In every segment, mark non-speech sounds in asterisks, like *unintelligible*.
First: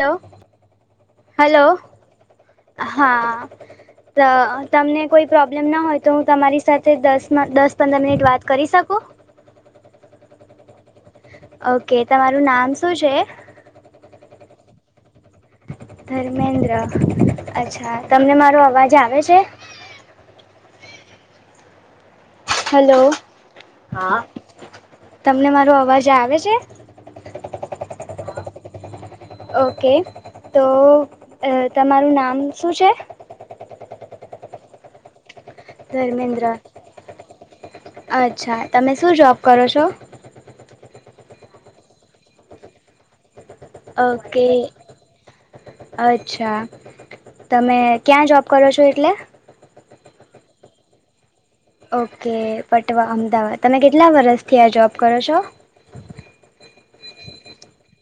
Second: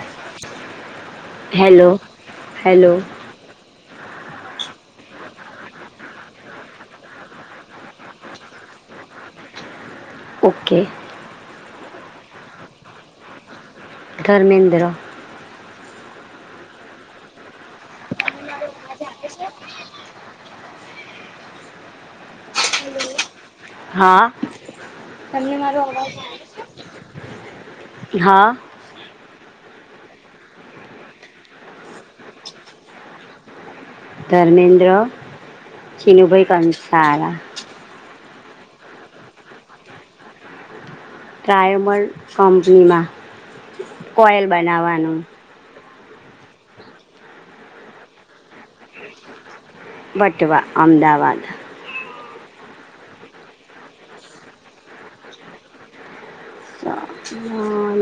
Hello hello hello hello હા તમને કોઈ પ્રોબ્લેમ ના હોય તો હું તમારી સાથે દસ દસ પંદર મિનિટ વાત કરી શકું ઓકે ઓકે તમારું નામ શું છે ધર્મેન્દ્ર ધર્મેન્દ્ર અચ્છા તમને મારો અવાજ આવે છે પ હેલો હા તમને મારો અવાજ આવે છે હા ઓકે તો તમારું નામ શું છે ધર્મેન્દ્ર ધર્મેન્દ્ર ચિનુભાઈ કંસારા અચ્છા તમે શું જોબ કરો છો ટ્રાયોમલ કંપનીમાં કોયલ ઓકે બનાવવાનું અચ્છા તમે ક્યાં જોબ કરો છો એટલે વટવા અમદાવાદ ઓકે પટવા અમદાવાદ તમે કેટલા વરષથી આ જોબ કરો છો હ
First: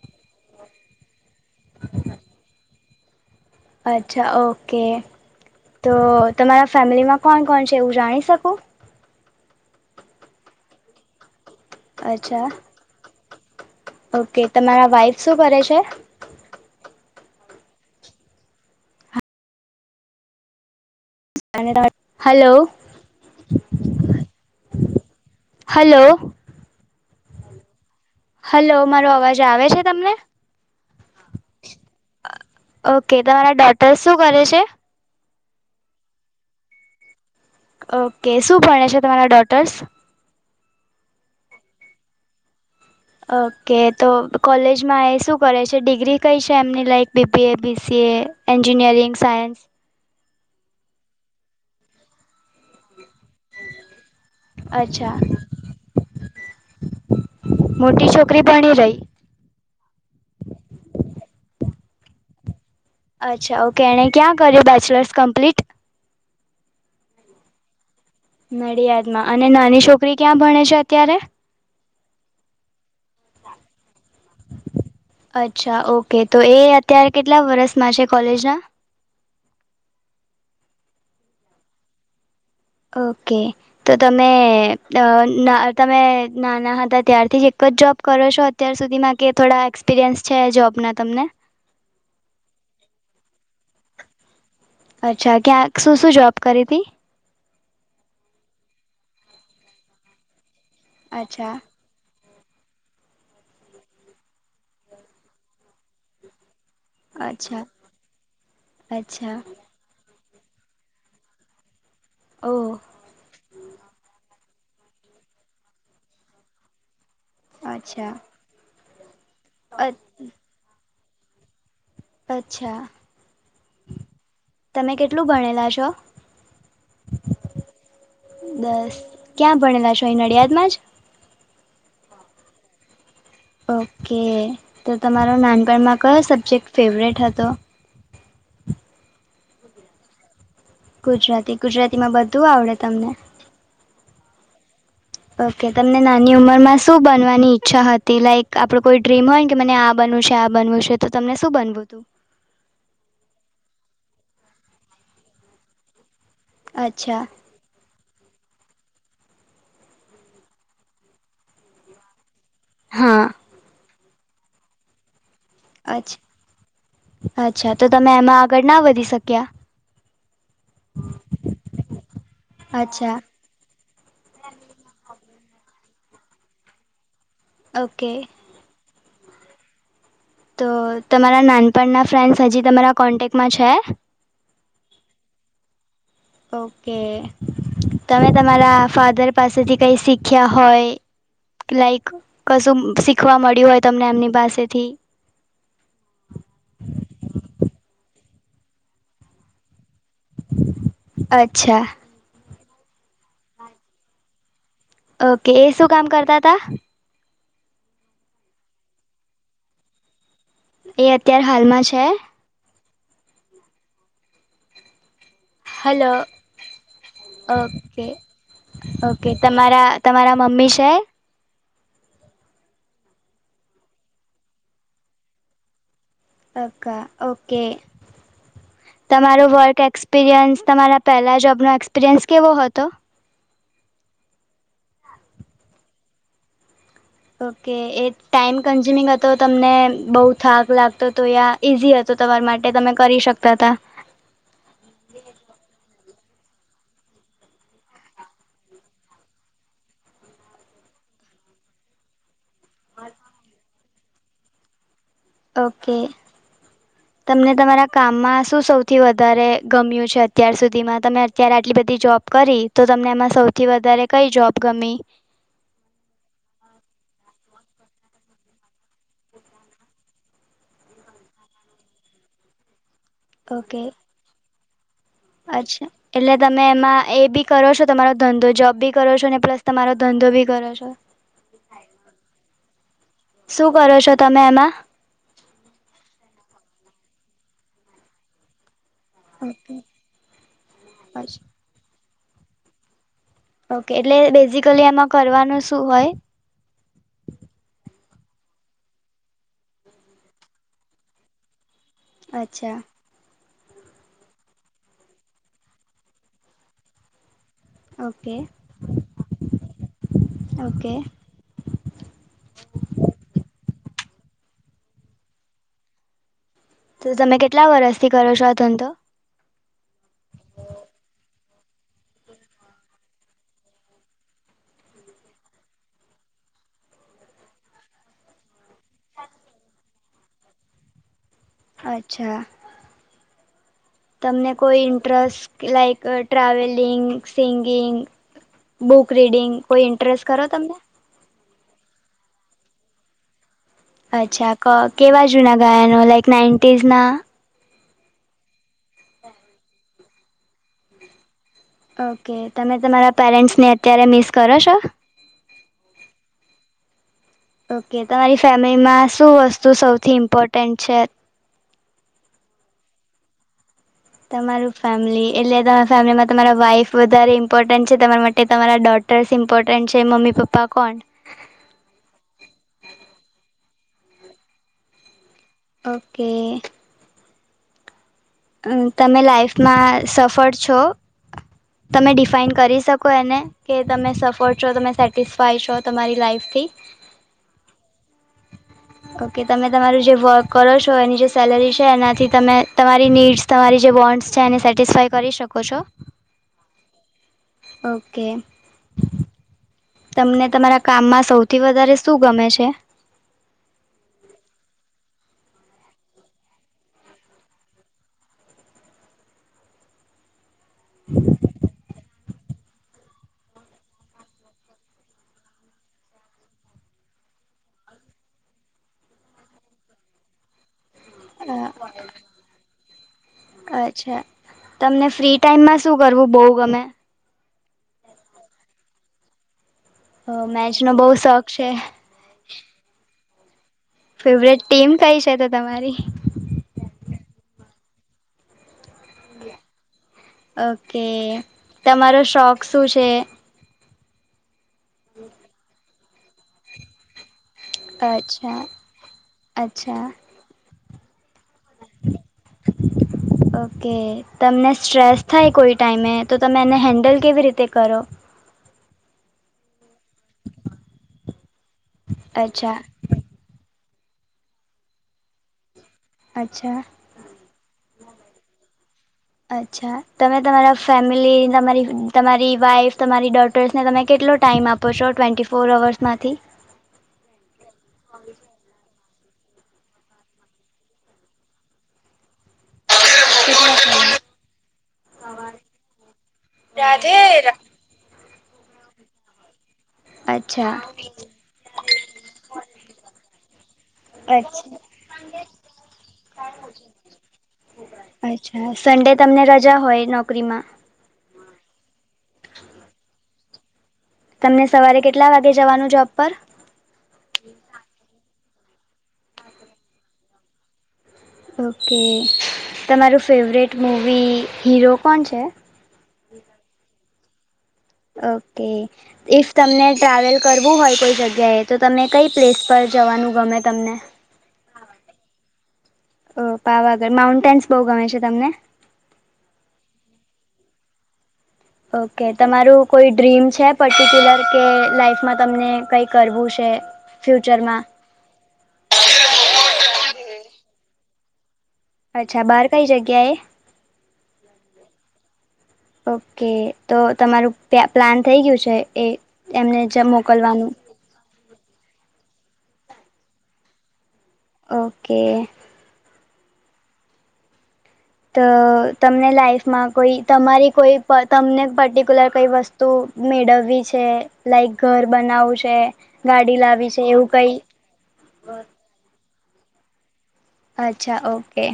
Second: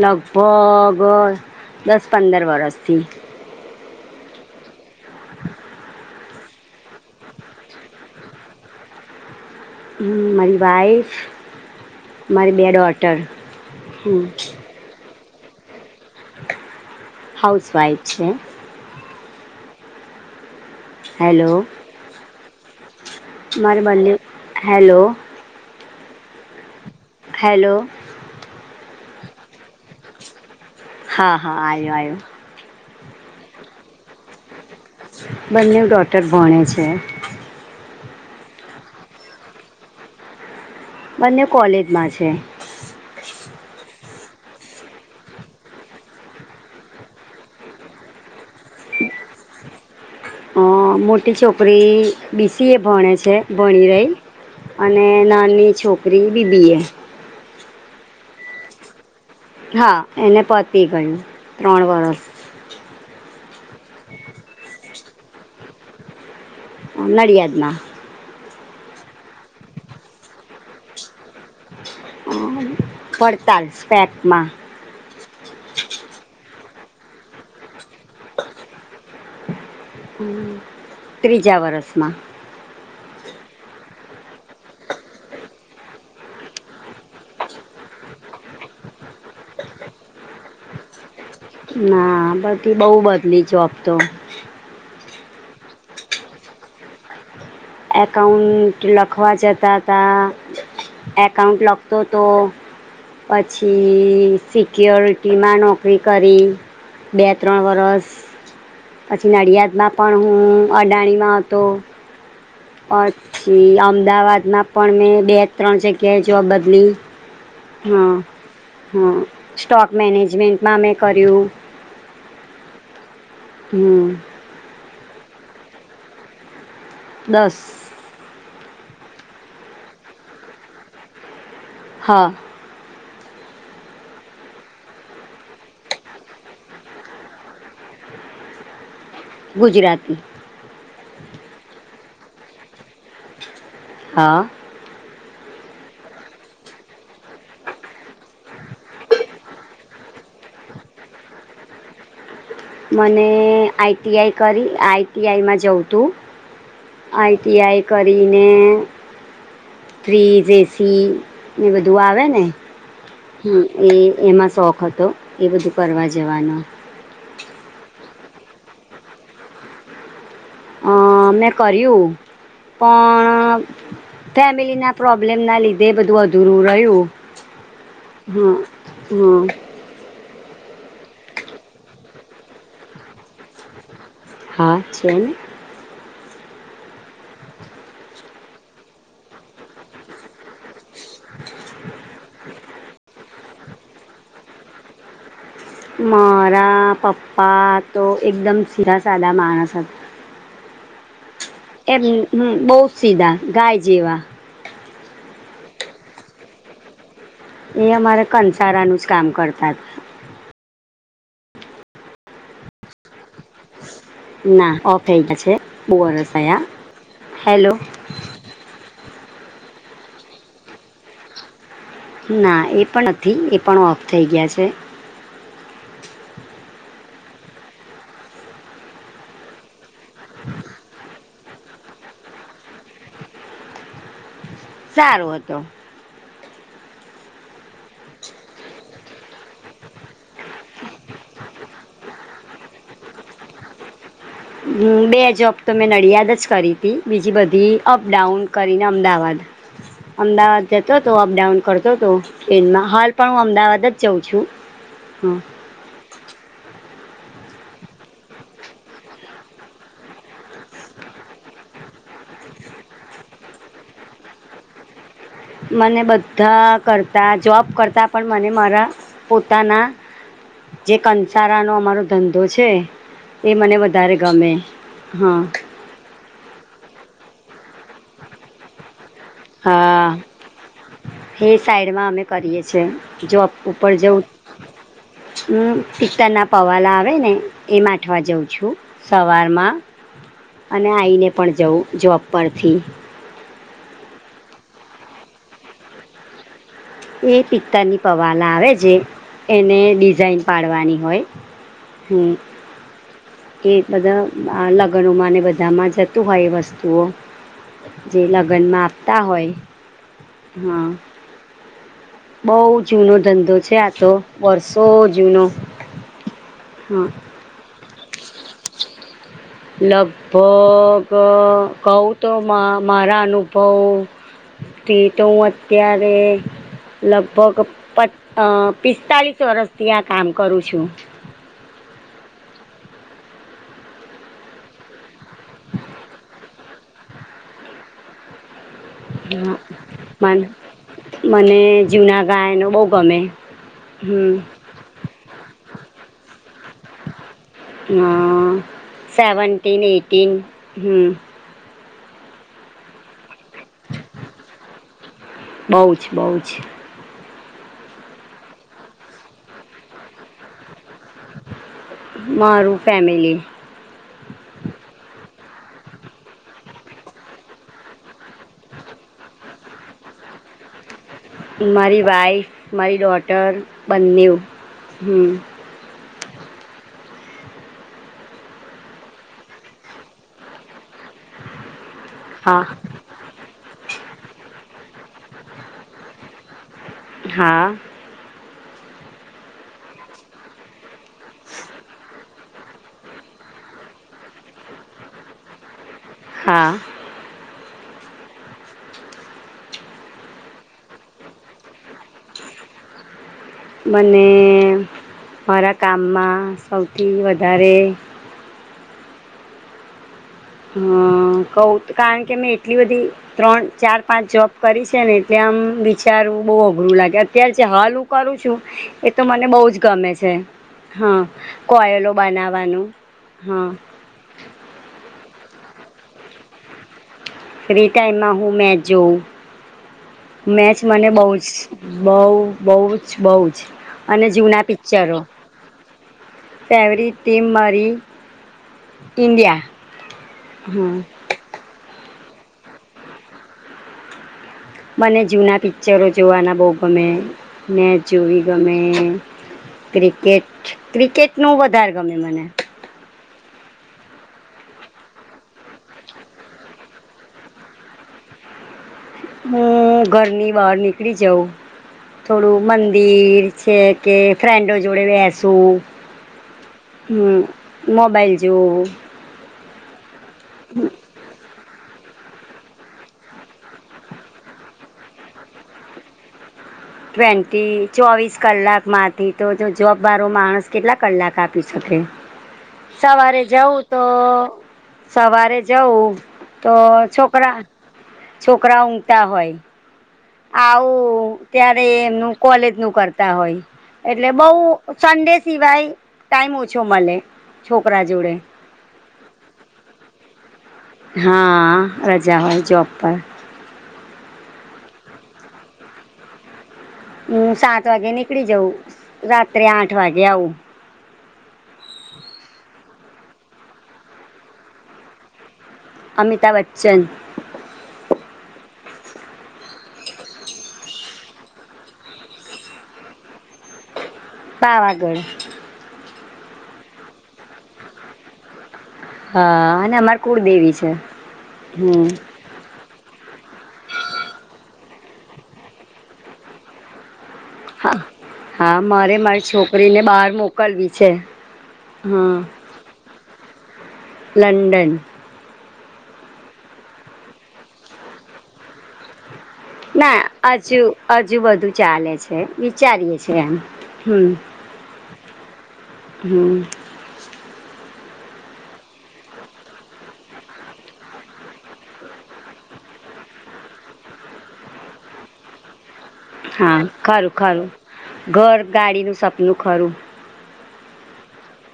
લગભગ દસ પંદર વરસથી અચ્છા ઓકે તો તમારા ફેમિલીમાં કોણ કોણ છે એવું જાણી શકું મારી વાઇફ અચ્છા મારી બે ડોટર ઓકે તમારા વાઈફ શું કરે છે હાઉસ વાઈફ છે હેલો હલો મારે બ હેલો હલો હેલો. હલો મારો અવાજ આવે છે તમને હા હા આયો આયો ઓકે તમારા ડોટર્સ શું કરે છે? બંને ડોટર ભણે છે. ઓકે શું ભણે છે તમારા ડોટર્સ? બંને કોલેજમાં છે. ઓકે તો કોલેજમાં એ શું કરે છે ડિગ્રી કઈ છે એમની like B. B. A., B. C. A. Engineering science અ મોટી છોકરી બી. સી. એ. ભણે છે ભણી રહી અને અચ્છા નાની છોકરી બી. બી. એ. મોટી છોકરી ભણી રહી હા એને પતી ગયું ત્રણ વરસ અચ્છા ઓકે એણે ક્યાં કર્યું બેચલર્સ કમ્પ્લીટ? નડિયાદમાં. નડિયાદમાં અને નાની છોકરી ક્યાં ભણે છે અત્યારે? આણંદ. વડતાલ સ્પેકમાં. અચ્છા ઓકે તો એ અત્યારે કેટલા વર્ષમાં છે કોલેજના? હમ્મ. ત્રીજા વરસમાં. ઓકે. તો તમે તમે અ ના નમે નાના હતા ત્યારથી જ એક જ જોબ કરો છો અત અત્યાર સુધીમાં કે થોડા એક્સપિરિયન્સ છે જોબના તમને? ના બધી બહુ બદલી જોબ તો. અચ્છા ક્યાંક શું શું જોબ કરી હતી? એકાઉન્ટ લખવા જતા હતા અચ્છા એકાઉન્ટ લખતો તો પછી સિક્યોયોરિટીમાં નોકરી કરી. બે ત્રણ અચ્છા વરસ પછી અચ્છા નડિયાદમાં પણ હું અડાણીમાં હતો. ઓહો પછી અમદાવાદમાં પણ મેં બે ત્રણ જગ્યાએ જોબ બદલી. અચ્છા હં હં સ્ટોક મેનેજમેન્ટમાં મે કર્યું. અચ્છા. હમ્મ. તમે કેટલું ભણેલા છો? દસ. દસ ક્યાં ભણેલા છો અહીં નડિયાદમાં જ? હા. ઓકે તો તમારો નાનપણમાં કયો સબ્જેક્ટ ફેવરેટ હતો? ગુજરાતી. ગુજરાતી ગુજરાતીમાં બધું આવડે તમને. હા. ઓકે તો તમને નાની ઉંમરમાં શું બનવાની ઈચ્છા હતી લાઈક આપડુ કોઈ ડ્રીમ હોય ને કે, મને આ બનવુ છે આ બનવું છે તો તમને શું બનવું હતું? મને આઈ ટી આઈ કરી આઈ ટી આઈ માં જવું તું અચ્છા આઈ ટી ટી આઈ કરીને ફ્રીજ, એસી એ બધું આવે ને હા હમ્મ એ એમાં શોખ હતો એ બધું અચ્છ કરવા જવાનો. અચ્છા તો તમે એમાં આગળ ના વધી શક્યા? અ મેં કર્યું અચ્છા પણ ફેમિલી ના પ્રોબ્લેમ ના લીધે બધું અધૂરું રહ્યું. ઓકે. હા હા તો તમારા નાનપણના ફ્રેન્ડસ હજી તમારા કોન્ટેક્ટમાં છે? હા છેને ઓકે તમે તમારા ફાધર પાસેથી કઈ શી શીખ્યા હોય લાઈક કશું શીખવા મળ્યું હોય તમને એમની પાસેથી. મારા પપ્પા તો એકદમ સીધા સાધા માણસ હતા અચ્છા હમ હમ બોવ સીધા ગાય જેવા ઓકે એ શું કામ કરતા હતા એ અમારે કંસારાનું જ કામ કરતા એ અત્યારે હાલમાં છે. ના ઓફ થઈ ગયા છે બો હલો વરસ થયાં હેલો ઓકે ઓકે તમારા તમારા મમ્મી છે ના એ પણ નથી એ પણ ઓફ થઈ ગયા છે. ઓકા ઓકે તમારો વર્ક એક્સપિરિયન્સ તમારા પહેલાં જોબનો એક્સપિરિયન્સ કેવો હતો? સારું હતો ઓકે એ ટાઈમ કન્ઝ્યુમિંગ હતો તમને બહુ થાક લાગતો હતો યા ઇઝી હતો તમારા માટે તમે કરી શકતા હતા બે જોબ તો મેં નડિયાદ જ કરી હતી બીજી બધી અપડાઉન કરીને અમદાવાદ અમદાવાદ જતો હતો અપડાઉન કરતો હતો ટ્રેનમાં હાલ પણ હું અમદાવાદ જ જાઉં છું હં ઓકે તમને તમારા કામમાં શું સૌથી વધારે ગમ્યું છે અત્યાર સુધીમાં તમે અત્યારે આટલી બધી જોબ. કરી તો તમને એમાં સૌથી વધારે કઈ જોબ ગમી મને બધા કરતા જોબ કરતાં પણ મને મારા પોતાના જે કંસારાનો અમારો ધંધો છે એ મને ઓકે. વધારે ગમે હા. એટલે તમે એમાં એ બી કરો છો તમારો ધંધો જોબ બી કરો છો ને પ્લસ તમારો ધંધો બી કરો છો હે સાઈડમાં અમે કરીએ છે જોબ શું ઉપર કરો છો જવું. તમે એમાં? હમ પિતર ના પવાલા આવે ને એ માંઠવા જઉં છું. ઓકે સવારમાં અને આવીને અચ્છા. પણ જવું જોબ પરથી ઓકે એટલે બેઝિકલી એમાં કરવાનું શું હોય એ પિત્તરની પવાલા આવે છે. એને ડિઝાઇન પાડવાની હોય હું અચ્છા કે બધા લગનોમાં ને બધામાં જતું હોય વસ્તુઓ. જે ઓકે. લગનમાં આપતા હોય હા ઓકે બોવ જૂનો ધંધો છે આ તો વર્ષો જૂનો. હં તો તમે કેટલા વરષથી કરો છો આ ધંધો લગભગ કઉ તો મારા અનુભવ. ટી તો હું અત્યારે લગભગ પ પિસ્તાલિસ વર્ષથી આ કામ કરું છું અચ્છા તમને કોઈ interest like travelling singing book reading હં કોઈ ઇન્ટરેસ્ટ ખરો મને તમને મને જુના ગાયનો બોવ ગમે હમ અચ્છા ક કેવા જૂના ગાયનો લાઈક નાઇન્ટીઝ ના હા સેવન્ટીન એટીન હમ ઓકે તમે તમારા પેરેન્ટસ ને અત્યારે મિસ કરો છો બહુ જ બહુ જ ઓકે તમારી ફેમિલીમાં શું વસ્તુ સૌથી ઇમ્પોર્ટન્ટ છે. મારું ફેમિલી તમારું ફેમિલી એટલે તમારા ફેમિલીમાં તમારા વાઇફ વધારે ઇમ્પોર્ટન્ટ છે તમારા માટે તમારા ડોટ ડ્રેસ ઈમ્પોર્ટન્ટ છે મમ્મી પપ્પા કોણ મારી વાઈફ મારી ડોટર બંને એવું ઓકે. અ તમે લાઈફમાં સફળ છો તમે ડિફાઈન હા કરી શકો કો એને કે તમે સફળ છો તમે સેટિસફાય છો તમારી લાઈફથી હા. ઓકે તમે તમારું જે વર્ક કરો છો એની જે સેલરી છે એનાથી તમે તમારી તમારી નીડસ તમારી જે બોન્ડસ છે એને સેટિસ્ફાય કરી શકો છો? હા. ઓકે. તમને તમારા કામમાં સૌથી વધારે શું ગમે છે? મને મારા કામમાં સૌથી વધારે હમ્મ કઉ કારણ કે મેં એટલી બધી ત્રણ ચાર પાંચ જોબ કરી છે ને એટલે આમ વિચારવું બહુ અઘરું લાગે અત્યારે જે હાલ હું કરું છું એ તો મને બહું જ ગમે છે હા. કોયલો બનાવાનું અચ્છા તમને ફ્રી ટાઈમમાં શું કરવું બહુ ગમે ફ્રી ટાઈમમાં હું મેચ જોઉં મેચ મેચનો મને બહુ શોખ જ છે બઉ બઉ જ બહુ જ અને ફેવરેટ જૂના ટીમ કઈ છે તો તમારી? પેવરી ટિમ મારી ઇન્ડિયા હા ઓકે તમારો શોખ શું છે? મને જૂના પિક્ચરો જોવાના બહુ ગમે મેચ જોવી અચ્છા ગમે અચ્છા ક્રિકેટ ક્રિકેટનું વધારે ગમે મને ઓકે તમને સ્ટ્રેસ થાય કોઈ ટાઈમે તો તમે એને હેન્ડલ કેવી રીતે કરો હું ઘરની બહાર નીકળી જાઉં થોડું અચ્છા મંદ ફીર છે કે ફ્રેન્ડો જોડે બેસુ અચ્છા. હમ્મ મોબાઈલ જોવુ અચ્છા તમે તમારા ફેમિલી એટલી તમારી તમારી વાઈફ તમારી ડોટર્સને તમે કેટલો ટાઈમ આપો છો ટ્વેન્ટી ફોર અવર્સમાંથી ટ્વેન્ટી ચોવીસ કલાકમાંથી તો જો જોબ મારો માણસ કેટલા કલાક આપી શકે સવારે જવું તો સવારે જવું તો છોકરા છોકરા ઊંઘતા હોય અચ્છા આવું ત્યારે એમનું કોલેજ નું કરતા હોય એટલે બઉ અચ્છા સન્ડે સિવાય ટાઈમ ઓછો મળે છોકરા જોડે હા સન્ડે તમને રજા હોય નોકરીમાં હા રજા હોય જોબ પર તમને સવારે કેટલા વાગે જવાનું જોબ પર હમ્મ સાત વાગે નીકળી જઉ રાત્રે આઠ વાગે આવું ઓકે તમારું ફેવરેટ મૂવી હીરો કોણ છે. અમિતાભ બચ્ચન ઓકે. ઈફ તમને ટ્રાવેલ કરવું હોય કોઈ જગ્યાએ તો તમે કઈ પ્લેસ પર જવાનું ગમે તમને. *inaudible* પાવાગઢ. ઓ પાવાગઢ માઉન્ટેન્સ બહુ ગમે છે તમને. હા અને અમાર કુળદેવી છે. હમ ઓકે. તમારું કોઈ ડ્રીમ છે પર્ટિક્યુલર કે લાાઈફમાં તમને કઈ કરવું છે. ફ્યુચરમાં. હા. હા મારે મારી છોકરીને બહાર મોકલવી છે. હા અચ્છા બહાર કઈ જગ્યાએ લંડન. ઓકે તો તમારું પ્યા પ્લાન થઈ ગયું છે એ. એમને જ ના મોકલવાનું હજુ હજુ બધું ચાલે છે વિચારીએે છે એમ હમ્મ. ઓકે. હમ્મ. તો તમને લાઈફમાં કોઈ તમારી કોઈ તમને પર્ટિક્યુલર કઈ વસ્ત તું મેળવવી છે લાઈક ઘર બનાવું છે ગાડી હા લાવી છે એવું ખરું કઈ. ખરું ઘર ગાડીનું સપનું ખરું. અચ્છા ઓકે.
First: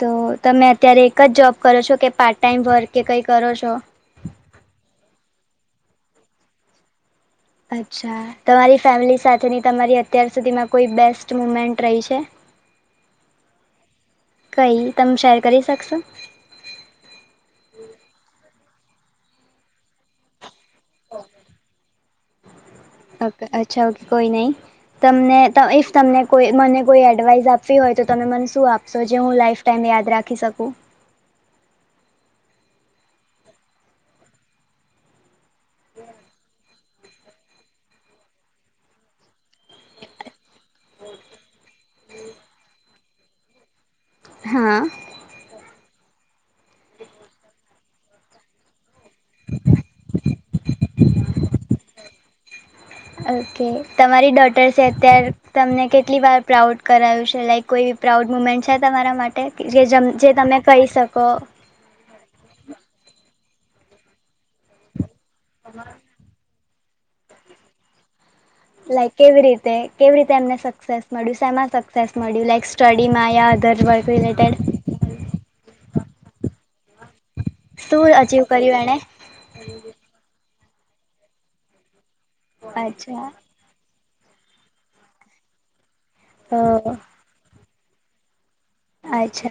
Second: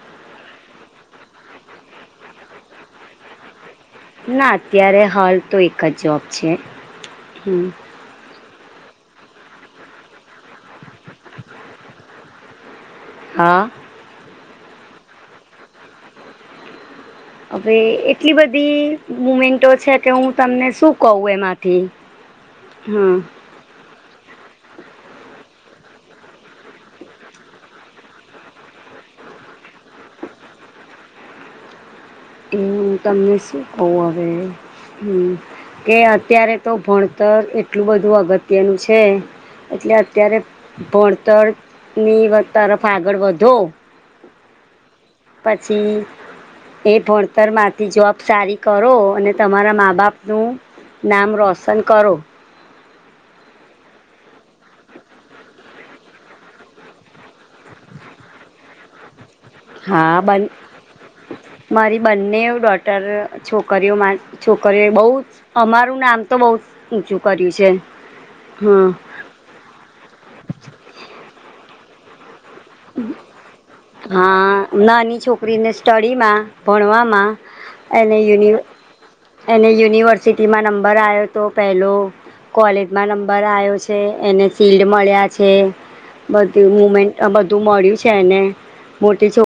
તો તમે અત્યારે એક જ જોબ કરો છો કે પાર્ટ ટાઈમ વર્ક કે કંઈ કરો છો. ના અત્યારે હાલ તો એક જ જોબ છે હમ્મ. અચ્છા તમારી ફેમિલી સાથેની તમારી અત્યાર સુધીમાં કોઈ બેસ્ટ મુમેન્ટ રહી છે. *inaudible* હા. કઈ તમે શેર કરી શકશો. હવે એટલી બધી મુમેન્ટો છે કે હું તમને શું કહું એમાંથી. ઓકે અચ્છા ઓકે કોઈ નહીં. તમને ઇફ તમને કોઈ મને કોઈ એડવાઇસ આપવી હોય તો તમે મને શું આપશો જે હું લાઈફ ટાઈમે યાદ રાખી શકું. એ હું તમને શું કહું હવે હમ્મ કે અત્યારે તો ભણ તર એટલું બધું અગત્યનું છે એટલે અત્યારે ભણતરની તરફ આગળ વધો. હા. પછી એ ભણતર મા થી જોબ સારી કરો અને તમારા મા બાપનું નામ રોશન કરો. *inaudible* ઓકે તમારી ડોટર્સે અત્યારે તમને કેટલી વાર પ્રાઉડ કરાવ્યું છે લાઈક કોઈ પ્રાઉડ મુમેન્ટ છે તમારા માટે જે હા જે બન તમે કહી શકો. મારી બંને ડોટર છોકરીઓ મા છોકરીઓ બહુ અમારું નામ તો બહુ ઊંચું કર્યું છે. હમ લાઈક કેવી રીતે કેવી રીતે એમને સક્સેસ મળ્યું સેમાં સક્સેસ મળ્યું લાઈક સ્ટડીમાં યા અદર વર્ક રિલેટેડ. હા નાની છોકરીને સ્ટડીમાં ભણવામાં શું અને અચીવ યુન કર્યું એણે એને યુનિવર્સિટીમાં નંબર આવ્યો તો પેલો કોલેજમાં અચ્છા નંબર આવ્યો છે. તે એને સીડ મળ્યા છે તો બધી મુમેન્ટ *unintelligible* બધું મળ્યું છે એને મોટી છો અચ્છા